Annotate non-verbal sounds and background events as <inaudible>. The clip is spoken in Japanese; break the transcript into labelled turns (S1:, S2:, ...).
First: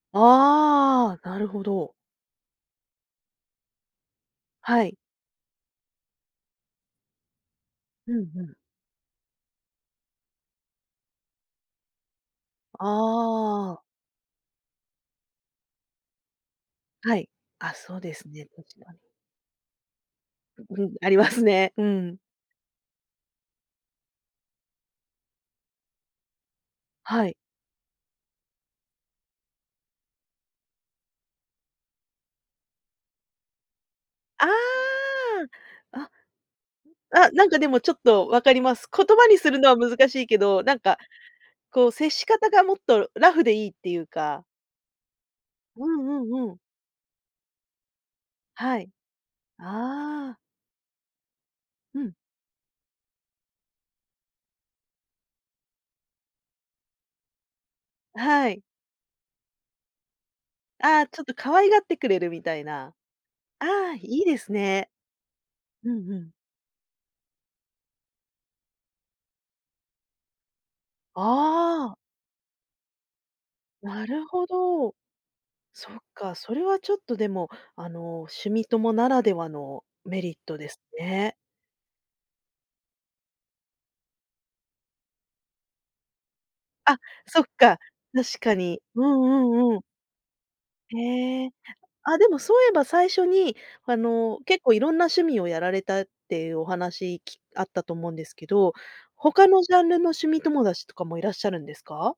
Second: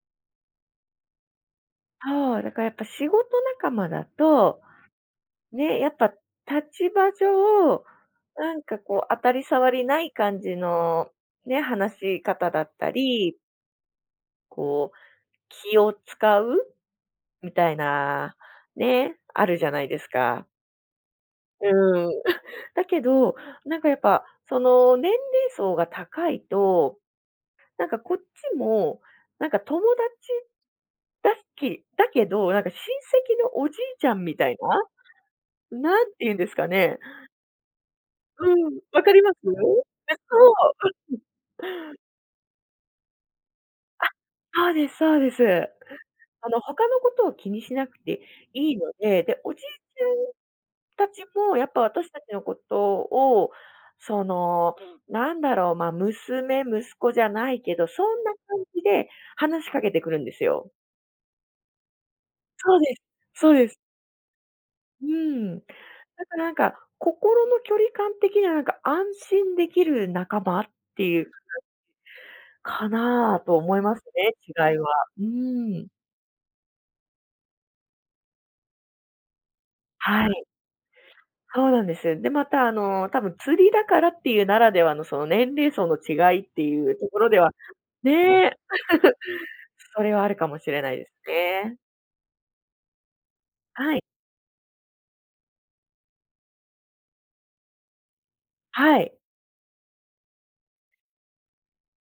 S1: ああああ、なるほど。
S2: そう、だか、やっぱ仕事仲間だと、
S1: はい。
S2: ね、やっぱ立場上、
S1: うん、ふ
S2: な
S1: ん。
S2: んかこう当たり障りない感じの、ね、話し方だっ
S1: あ
S2: たり
S1: あああ。
S2: こう気を遣う
S1: はい、
S2: みた
S1: あ、
S2: い
S1: そうです
S2: な、
S1: ね、確かに。
S2: ね、あるじゃないですか。
S1: う、うん、ありますね。う
S2: うん。
S1: ん。
S2: <chuckles> だけど、なんかやっぱその、年齢層が高いと、
S1: はい。
S2: なんかこっちも、なんか友達、だすきだけど、なんか親戚のおじいちゃんみ
S1: あ
S2: たいな、
S1: あ、
S2: なん
S1: あ。
S2: てゆうんですかね。
S1: あ、なんかでもちょっと分
S2: う
S1: かりま
S2: ん、
S1: す。
S2: 分
S1: 言
S2: かり
S1: 葉
S2: ます？
S1: にするのは難し
S2: え、
S1: いけ
S2: そ
S1: ど、な
S2: う。
S1: んか
S2: <chuckles>
S1: こう接し方がもっとラフでいいってゆ
S2: あ、
S1: うか
S2: そうですそうです。
S1: うんう
S2: あ
S1: んう
S2: の、
S1: ん。
S2: 他のことを気にしなくていい
S1: はい、
S2: ので、で、おじいち
S1: ああ。
S2: ゃんたちもやっぱ
S1: う
S2: 私
S1: ん。
S2: たちのことを、その、なんだろう、ま、娘、息子じゃないけど、そんな
S1: は
S2: 感
S1: い。
S2: じで話しかけてくるんですよ。
S1: ああ、ちょっと可愛がってくれるみたい
S2: そう
S1: な、
S2: です、そう
S1: あ
S2: です。
S1: あ、いいですね。
S2: うーん、
S1: うんう
S2: だ
S1: ん。
S2: か、なんか、心の距離感的にはなんか安心できる仲間ってゆう、ん
S1: ああ。
S2: かなと思います
S1: なる
S2: ね、
S1: ほ
S2: 違いは。
S1: ど。
S2: うーん。
S1: そっか、それはちょっとでも、あの、趣味友ならではのメ
S2: は
S1: リッ
S2: い。
S1: トですね。
S2: そうなんです。で、また、あの、たぶん釣りだからっていうならではの、その、年齢層の違いっていう
S1: あ、
S2: ところで
S1: そっ
S2: は
S1: か、確
S2: ね
S1: か
S2: え。
S1: に。うんうんうん。
S2: <chuckles> それはあるかもしれないです
S1: へえ。
S2: ね。
S1: あ、でもそういえば最初に、あ
S2: はい。
S1: の、結構色んな趣味をやられたってゆうお話、きあったと思うんですけど、
S2: はい。
S1: 他のジャンルの趣味友達とかもいらっしゃるんですか？